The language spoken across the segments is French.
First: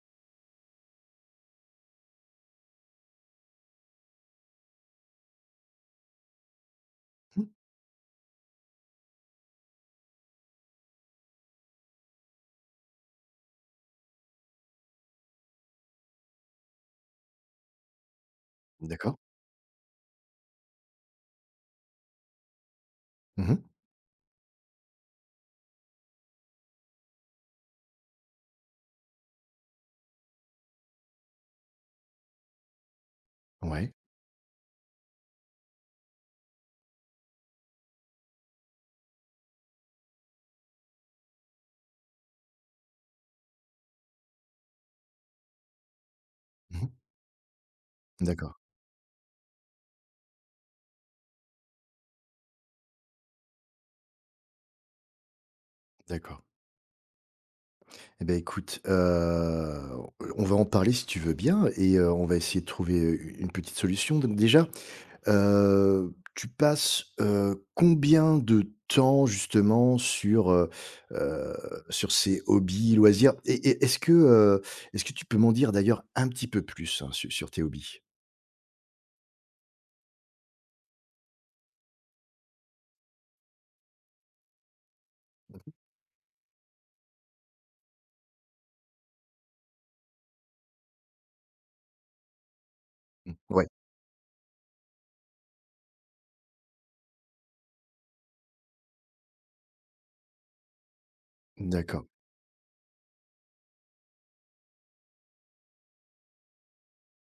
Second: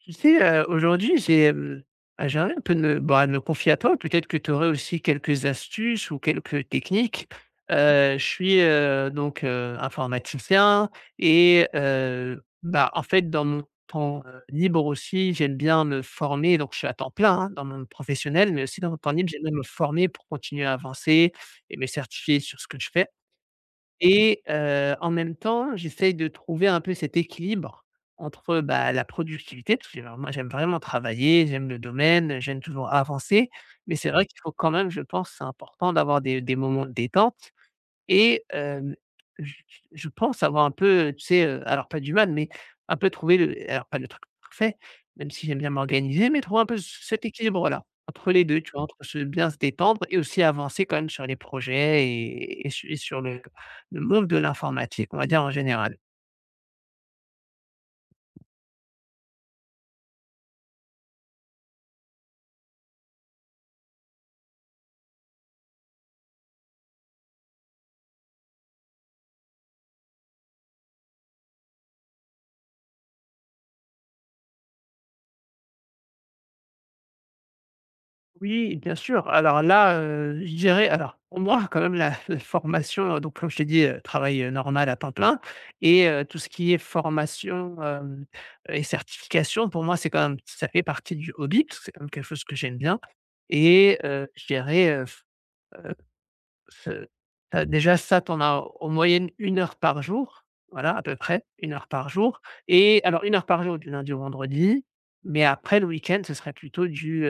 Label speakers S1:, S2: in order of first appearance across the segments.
S1: Tu sais, aujourd'hui, bah, j'ai envie un peu de me confier à toi. Peut-être que tu aurais aussi quelques astuces ou quelques techniques.
S2: Mmh.
S1: Je suis, donc informaticien. Et bah, en fait, dans mon temps libre aussi, j'aime bien me former. Donc je suis à temps plein, hein, dans mon monde professionnel, mais aussi dans mon temps
S2: D'accord.
S1: libre, j'aime bien me former pour continuer à avancer et me certifier sur ce que je fais.
S2: Mmh.
S1: Et en même temps, j'essaye de trouver un peu cet équilibre entre, bah, la productivité, parce que moi j'aime vraiment travailler, j'aime le domaine, j'aime toujours avancer,
S2: Ouais.
S1: mais c'est vrai qu'il faut quand même, je pense, c'est important d'avoir des moments de détente. Et hem, j Je pense avoir un peu, tu sais, alors pas du mal, mais un peu trouvé le alors pas le truc parfait, même si j'aime bien m'organiser, mais trouver un peu c
S2: Mmh.
S1: cet équilibre-là, entre les
S2: D'accord,
S1: 2, tu vois? Entre se bien se détendre et aussi avancer quand même sur les projets et sur le monde de l'informatique, on va dire en général.
S2: d'accord. Eh ben, écoute, on va en parler si tu veux bien et on va essayer de trouver une petite solution. Donc déjà, tu passes, combien de temps justement sur, heu, sur ces hobbies, loisirs? Et est-ce que tu peux m'en dire d'ailleurs un petit peu plus, hein, su sur tes hobbies?
S1: Oui, bien sûr. Alors là, je dirais, alors pour moi quand même la formation, donc comme je t'ai dit, travail, normal à temps plein et tout ce qui est formation, hem et certification, pour moi c'est quand même, ça fait partie du hobby, parce que c'est quand même quelque chose que j'aime bien.
S2: Mmh. Ouais.
S1: Et je dirais, f heu, ce déjà, ça, tu en as en moyenne une heure par jour, voilà, à peu près une heure
S2: D'accord.
S1: par jour, et alors une heure par jour du lundi au vendredi, mais après le week-end, ce serait plutôt du,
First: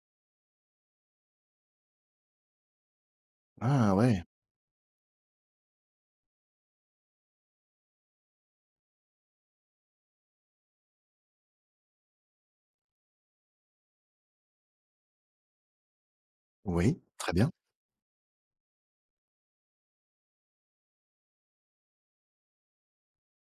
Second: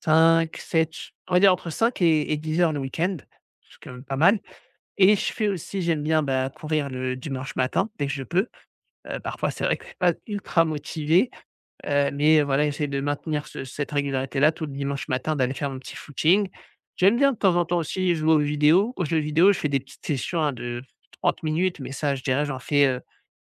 S1: cinq sept on va dire entre 5 et 10 heures le week-end, c'est quand
S2: Ah
S1: même pas
S2: ouais.
S1: mal. Et je fais aussi j'aime bien, bah, courir le dimanche matin dès que je peux. Parfois, c'est vrai que je suis pas ultra motivé, mais voilà, j'essaie de maintenir ce cette régularité-là tout le dimanche matin, d'aller faire mon petit footing.
S2: Oui,
S1: J'aime bien
S2: très
S1: de
S2: bien.
S1: temps en temps aussi jouer aux jeux vidéo, je fais des petites sessions, hein, de 30 minutes, mais ça, je dirais, j'en fais,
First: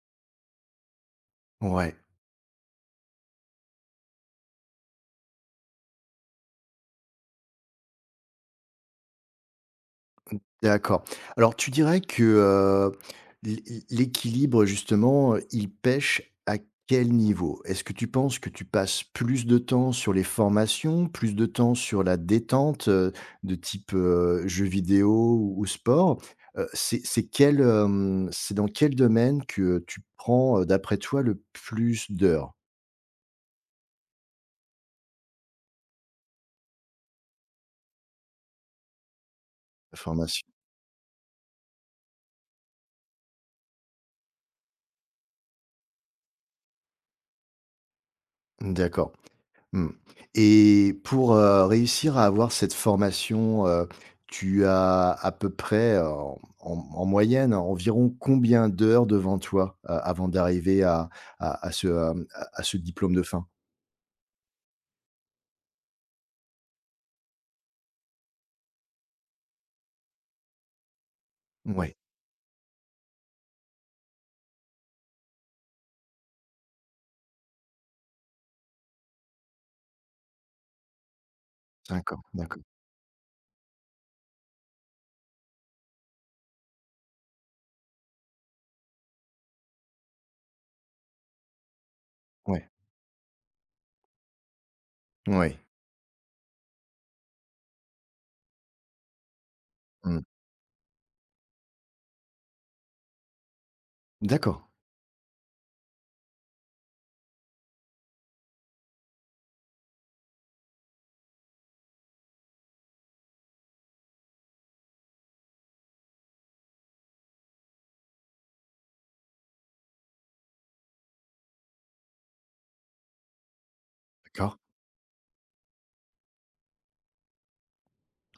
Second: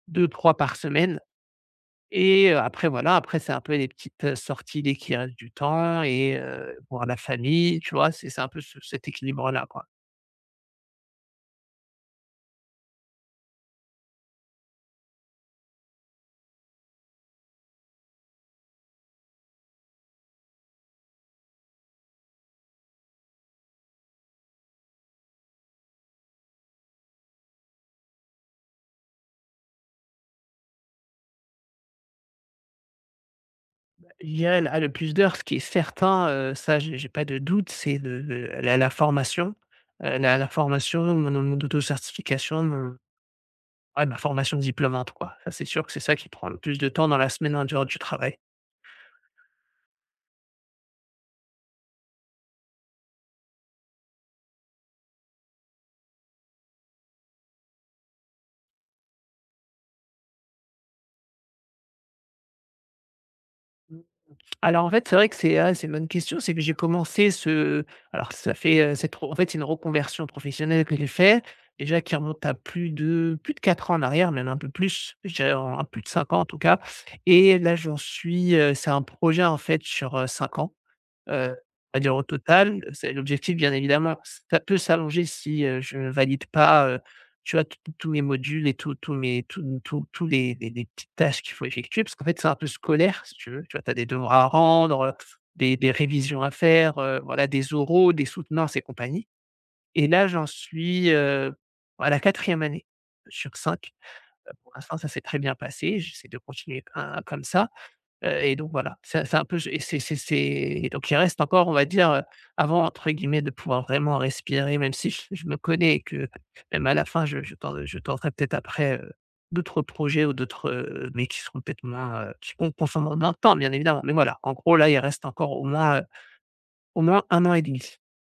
S1: 2-3 par semaine.
S2: Ouais.
S1: Et après voilà, après c'est un peu les petites, sorties dès qu'il reste du temps et voir la famille, tu vois? C'est un peu ce cet équilibre-là, quoi.
S2: D'accord. Alors tu dirais que, l'é l'équilibre justement, il pêche à quel niveau? Est-ce que tu penses que tu passes plus de temps sur les formations, plus de temps sur la détente, de type jeux vidéo ou sport? C'est quel, c'est dans quel domaine que tu prends, d'après toi, le plus d'heures?
S1: Il y a là le plus d'heures, ce qui est certain, ça, j'ai pas de doute, c'est le la la formation,
S2: De
S1: heu, la
S2: formation.
S1: la formation, mon auto-certification, ouais, ma formation de diplomate, quoi. Ça, c'est sûr que c'est ça qui prend le plus de temps dans la semaine en dehors du travail.
S2: D'accord. Mmh. Et pour réussir à avoir cette formation, tu as à peu près, en moyenne, environ combien d'heures devant toi, avant d'arriver à ce diplôme de fin?
S1: Mmh. Alors, en fait, c'est vrai que c'est une bonne question. C'est que j'ai commencé ce alors ça fait, cette re en fait, c'est une reconversion professionnelle que j'ai fait,
S2: Ouais,
S1: déjà, qui remonte à plus de 4 ans en arrière, même un peu plus, je dirais en plus de 5 ans en tout cas, et là, j'en suis, c'est un projet, en fait, sur, 5 ans. Heu, on va dire,
S2: d'accord,
S1: au
S2: d'accord.
S1: total, c'est l'objectif, bien évidemment, ça peut s'allonger si, je valide pas, tu vois, tous mes modules et tous tous mes tous tous tous les petites tâches qu'il faut effectuer. Parce qu'en fait, c'est un peu
S2: Ouais,
S1: scolaire, si tu veux, tu vois? Tu as des devoirs à rendre, heu,
S2: ouais.
S1: des des révisions à faire, voilà, des oraux, des soutenances et compagnie. Et
S2: Mmh.
S1: là, j'en suis, à la quatrième année sur 5.
S2: D'accord,
S1: Pour l'instant, ça s'est très bien passé. J'essaie de continuer, hein, comme ça. Et donc voilà, c'est un peu et c'est et donc il reste encore, on va dire, avant, entre guillemets, de pouvoir vraiment respirer, même si je me connais et que même à la fin je tenterai peut-être après, d'autres projets ou d'autres, mais qui seront peut-être moins, qui consommeront moins de temps, bien évidemment. Mais voilà, en
S2: d'accord.
S1: gros là, il reste encore au moins un an et demi.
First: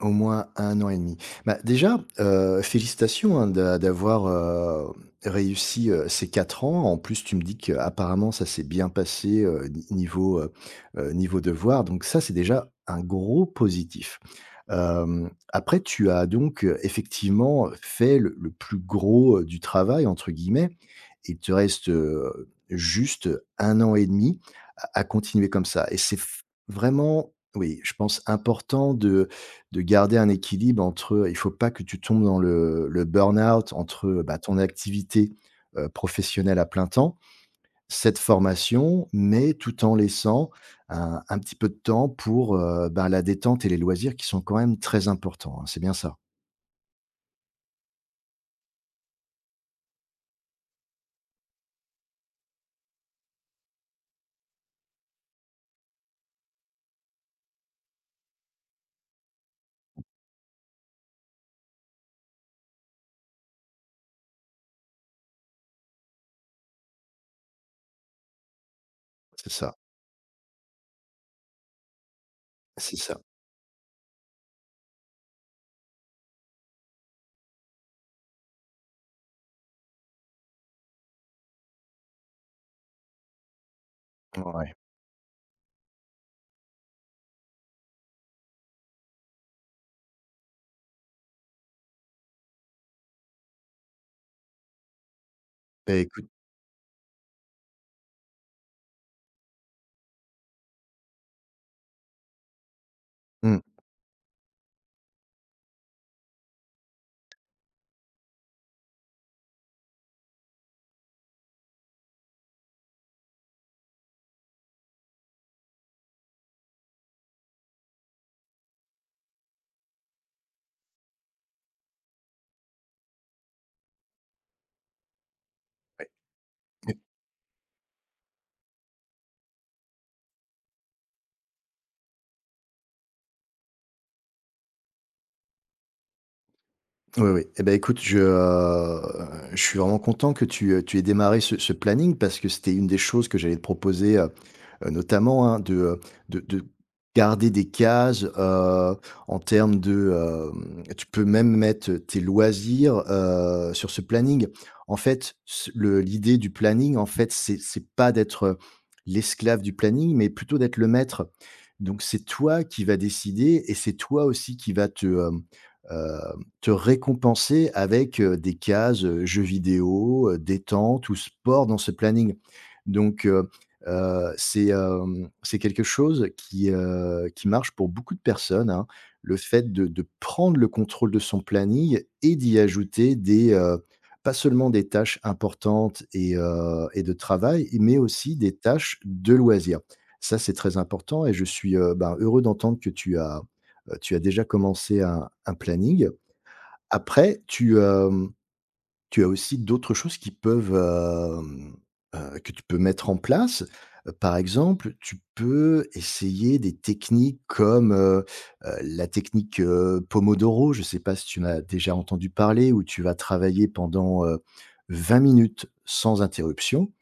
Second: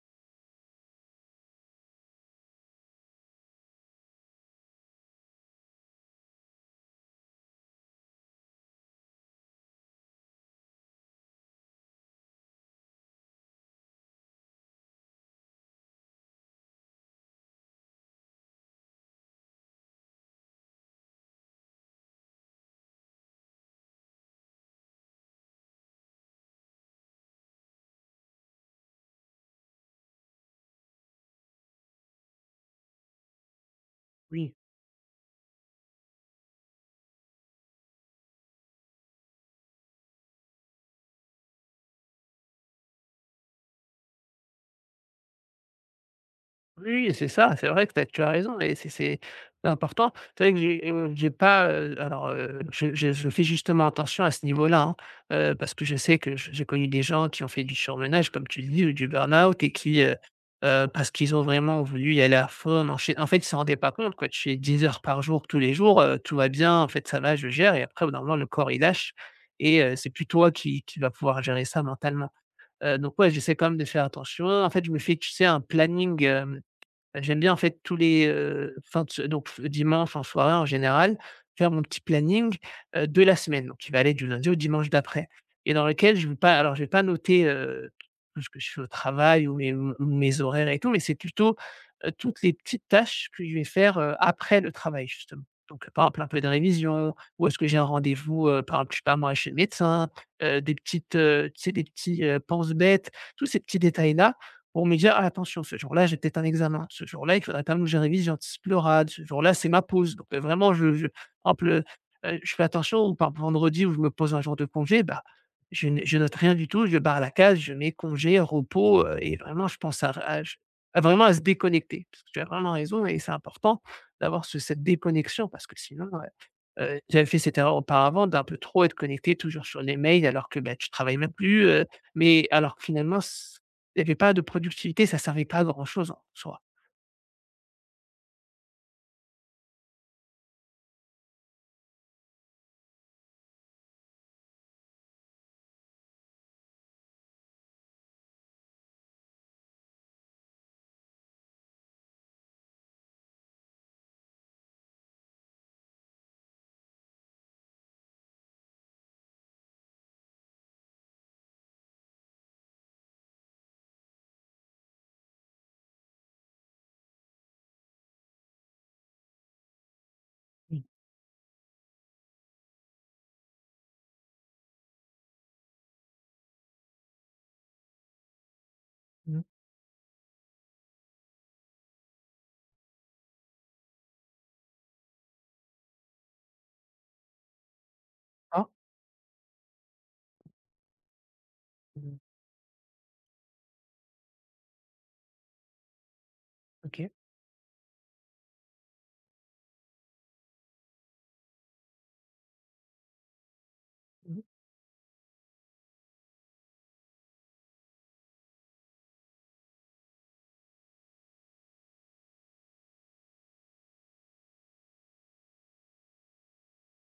S2: Au moins un an et demi. Bah, déjà, félicitations, hein, d'avoir réussi ces 4 ans. En plus, tu me dis qu'apparemment ça s'est bien passé, ni niveau, niveau devoir, donc ça, c'est déjà un gros positif. Après tu as donc, effectivement fait le plus gros, du «travail» entre guillemets. Il te reste, juste un an et demi à continuer comme ça, et c'est f vraiment, oui, je pense important de garder un équilibre, entre, il faut pas que tu tombes dans le burn-out, entre, bah,
S1: Oui.
S2: ton activité professionnelle à plein temps, cette formation, mais tout en laissant un petit peu de temps pour, ben, la détente et les loisirs qui sont quand même très importants, hein. C'est bien ça?
S1: Oui, c'est ça, c'est vrai que tu as raison, et c'est important. C'est vrai que j'ai pas, alors, je fais justement attention à ce niveau-là, hein, parce que je sais que j'ai connu des gens qui ont fait du surmenage, comme tu le dis, ou du burn-out et qui, parce qu'ils ont vraiment voulu y aller à fond, enchaî en fait, ils ne se rendaient pas compte, quoi. Tu fais 10 heures par jour, tous les jours, tout va bien, en fait, ça va, je gère, et après, au bout d'un moment, le corps, il lâche,
S2: C'est ça,
S1: et c'est plus toi qui va pouvoir gérer ça mentalement,
S2: c'est
S1: donc
S2: ça.
S1: ouais, j'essaie quand même de faire attention. En fait, je me fais, tu sais, un planning, hem bah, j'aime bien en fait tous les, fins de se donc f dimanche en soirée en général, faire mon petit planning, de la semaine, donc qui va aller du lundi au
S2: Ouais.
S1: dimanche d'après, et dans lequel je vais pas noter, tout ce que je fais au travail ou mes horaires et tout, mais c'est plutôt, toutes les petites tâches que je vais faire, après le travail justement. Donc
S2: Beh,
S1: par exemple
S2: écoute,
S1: un peu de révision, ou est-ce que j'ai un rendez-vous, par exemple je sais pas moi chez le médecin, des petites, tu sais des petits, penses-bêtes, tous ces
S2: mmh.
S1: petits détails là, pour me dire: «Ah, attention, ce jour-là, j'ai peut-être un examen. Ce jour-là, il faudrait quand même que je révise, j'anticipe l'oral. Ce jour-là, c'est ma pause». Donc vraiment, je par exemple, je fais attention ou par vendredi où je me pose un jour de congé, bah, je note rien du tout, je barre la case, je mets congé, repos, et vraiment je pense à vraiment à se déconnecter. Parce que tu as vraiment raison, et c'est important d'avoir ce cette déconnexion, parce que sinon, j'avais fait cette erreur auparavant d'un peu trop être connecté toujours sur les mails, alors que, bah, tu travailles même plus, mais alors que finalement il y avait pas de productivité, ça servait pas à grand chose en soi.
S2: Oui, oui. Eh ben, écoute, je suis vraiment content que tu, tu aies démarré ce planning, parce que c'était une des choses que j'allais te proposer, notamment, hein, de, de garder des cases, en termes de, tu peux même mettre tes loisirs, sur ce planning. En fait, ce le l'idée du planning, en fait, c'est pas d'être l'esclave du planning, mais plutôt d'être le maître. Donc c'est toi qui vas décider et c'est toi aussi qui vas te, heu te récompenser avec, des cases, jeux vidéo, détente ou sport dans ce planning. Donc c'est, c'est quelque chose qui marche pour beaucoup de personnes, hein. Le
S1: Mmh.
S2: fait de prendre le contrôle de son planning et d'y ajouter des, pas seulement des tâches importantes et de travail, mais aussi des
S1: Hein?
S2: tâches de loisirs. Ça, c'est très important, et je suis, ben,
S1: Mmh.
S2: heureux d'entendre que tu as déjà commencé un planning.
S1: OK.
S2: Après, tu, tu as aussi d'autres choses qui peuvent, que tu peux mettre en place. Par
S1: Mmh.
S2: exemple, tu peux essayer des techniques comme, la technique, Pomodoro. Je ne sais pas si tu en as déjà entendu parler, où tu vas travailler pendant, 20 minutes sans interruption,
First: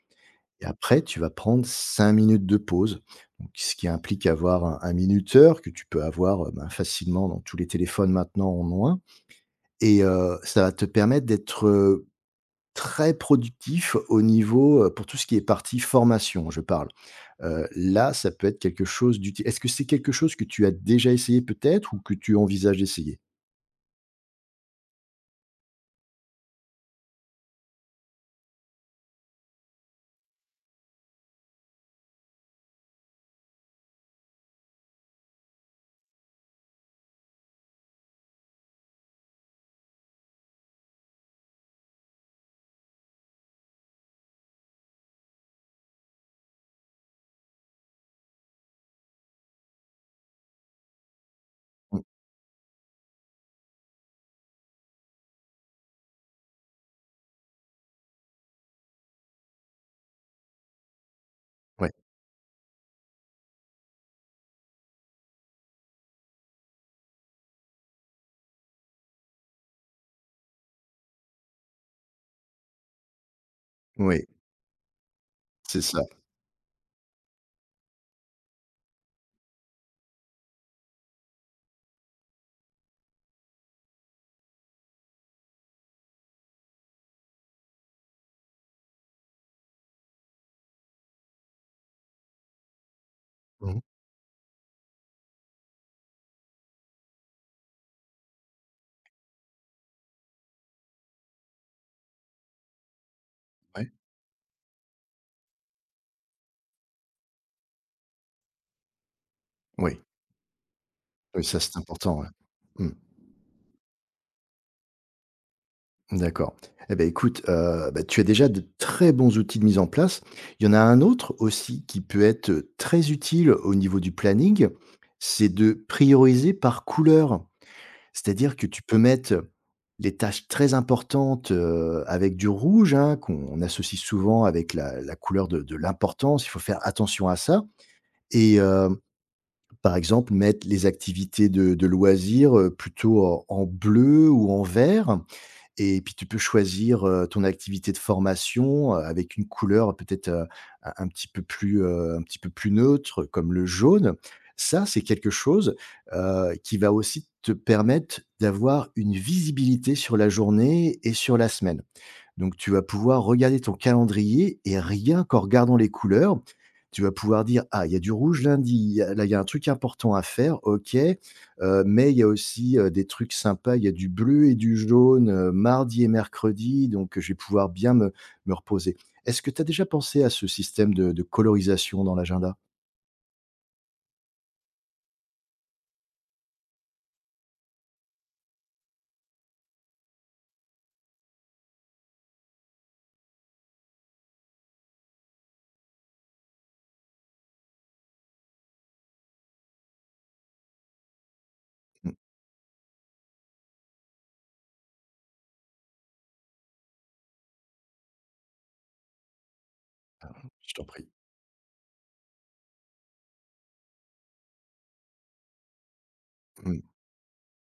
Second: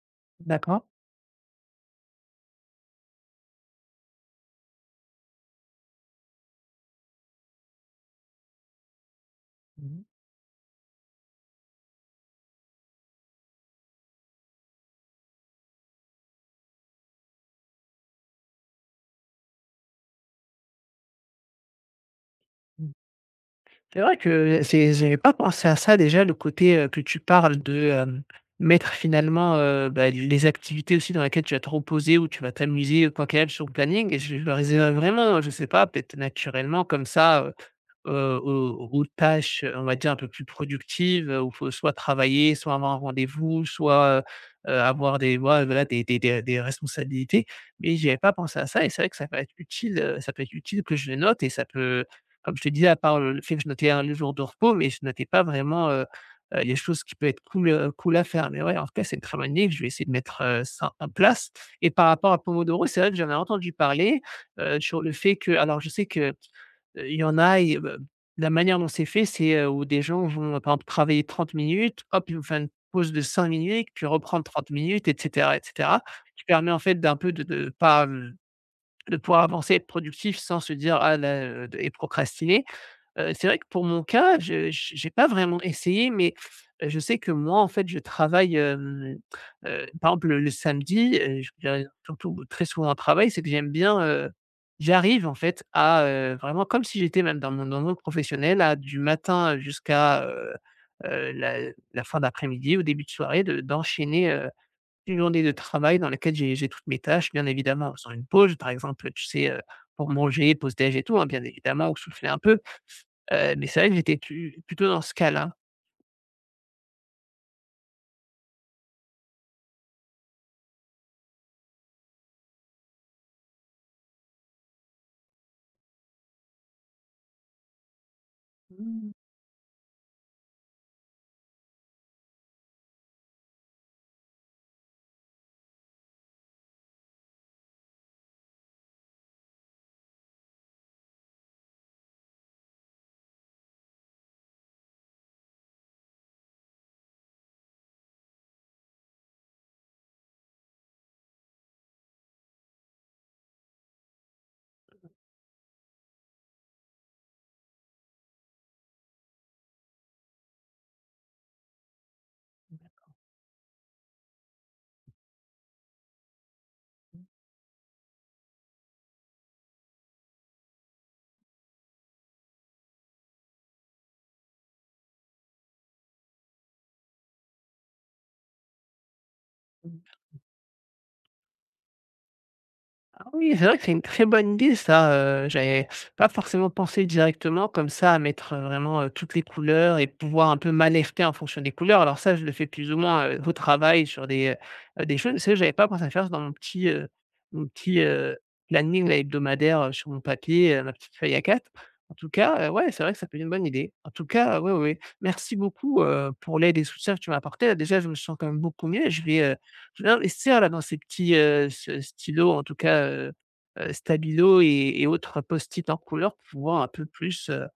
S2: et
S1: D'accord.
S2: après tu vas prendre 5 minutes de pause. Donc ce qui implique avoir un minuteur que tu peux avoir, ben, facilement dans tous les téléphones maintenant en moins.
S1: Mmh
S2: Et
S1: mh.
S2: ça va te permettre d'être, très productif au niveau, pour tout ce qui est partie formation, je parle. Là, ça peut être quelque chose d'utile. Est-ce que c'est quelque chose que tu as déjà essayé peut-être, ou que tu envisages d'essayer?
S1: C'est vrai que c'est j'avais pas pensé à ça déjà, le côté, que tu parles de, mettre finalement, bah, les activités aussi dans lesquelles tu vas te reposer, ou tu vas t'amuser, quoi qu'elles, sur le planning, et je le réserve vraiment, je sais pas, peut-être naturellement comme ça, aux tâches, on va dire, un peu plus productives, où il faut soit travailler, soit avoir un rendez-vous, soit, avoir des voilà, des responsabilités. Mais je n'avais pas pensé à ça, et c'est vrai que ça peut être utile, ça peut être utile que je le note, et ça
S2: Mmh,
S1: peut, comme je te disais, à part le fait que je notais un jour de repos, mais je notais pas vraiment, les choses qui peuvent être cool à faire. Mais ouais, en tout cas, c'est une très bonne idée, je vais essayer de mettre, ça en place. Et
S2: ouais,
S1: par rapport à Pomodoro, c'est vrai que j'en ai entendu parler, sur le fait que, alors je sais que, il y en a, et la manière dont c'est fait, c'est, où des gens vont, par exemple, travailler 30 minutes, hop, ils vont faire une pause de 5 minutes, puis
S2: oui,
S1: reprendre 30 minutes et
S2: c'est ça.
S1: cetera, qui permet en fait d'un peu de pas, de pouvoir avancer, être productif sans se dire: «Ah là» et procrastiner. C'est vrai que pour mon cas, je n'ai pas vraiment essayé, mais je sais que moi, en fait, je travaille, par exemple, le samedi, je j'ai surtout très souvent au travail, c'est que j'aime
S2: Mmh.
S1: bien, j'arrive en fait à, vraiment comme si j'étais même dans mon professionnel, à du matin jusqu'à, la fin d'après-midi, au début de soirée, de
S2: Ouais,
S1: d'enchaîner, une journée de travail dans laquelle j'ai toutes mes tâches, bien évidemment, en faisant une pause, par exemple, tu sais,
S2: oui,
S1: pour manger, pause déj et tout, hein, bien
S2: oui, ça, c'est
S1: évidemment, ou
S2: important, ouais.
S1: souffler un peu.
S2: Mmh,
S1: Mais c'est vrai que j'étais tu plutôt dans ce cas-là.
S2: d'accord. Eh ben écoute, bah, tu as déjà de très bons outils de mise en place. Il y en a un autre aussi qui peut être très utile au niveau du planning, c'est de prioriser par couleur. C'est-à-dire que tu peux mettre les taches très importantes, avec du rouge, hein, qu'on associe souvent avec la couleur de l'importance. Il faut faire attention à ça et par exemple, mettre les activités de loisirs, plutôt en bleu ou en vert, et puis tu peux choisir, ton activité de formation, avec une couleur peut-être, un petit peu plus, un petit peu plus neutre comme le jaune. Ça, c'est quelque chose, qui va aussi te permettre d'avoir une visibilité sur la journée et sur la semaine. Donc tu vas pouvoir regarder ton calendrier et, rien qu'en regardant les couleurs, tu vas pouvoir dire: «Ah, il y a du rouge lundi, il y a là, il y a un truc important à faire, OK, mais il y a aussi, des trucs sympas, il y a du bleu et du jaune, mardi et mercredi, donc je vais pouvoir bien me reposer». Est-ce que tu as déjà pensé à ce système de colorisation dans l'agenda?
S1: Ah oui, c'est vrai que c'est une très bonne idée ça, j'avais pas forcément pensé directement comme ça à mettre, vraiment, toutes les couleurs et pouvoir un peu m'alerter en fonction des couleurs. Alors ça, je le fais plus ou moins, au travail sur des choses, mais c'est vrai que j'avais pas pensé à faire ça dans mon petit planning là hebdomadaire, sur mon papier, ma petite feuille à quatre.
S2: Mmh.
S1: En tout cas, ouais, c'est vrai que ça peut être une bonne idée. En tout cas, oui, oui, merci beaucoup, pour l'aide et soutien que tu m'as apporté là. Déjà, je me sens quand même beaucoup mieux. Je vais investir là
S2: Je
S1: dans
S2: t'en prie.
S1: ce stylos, en tout cas, stabilo, et autres post-it en couleur, pour
S2: Mmh.
S1: pouvoir un peu plus,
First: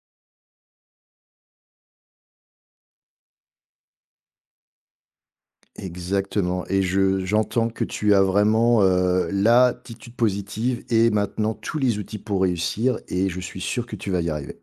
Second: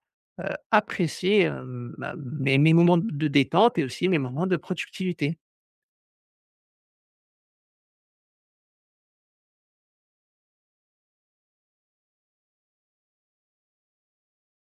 S1: heu, apprécier, ma mes mes moments de détente et aussi mes moments de productivité.
S2: Exactement, et je j'entends que tu as vraiment, l'attitude positive et maintenant tous les outils pour réussir, et je suis sûr que tu vas y arriver.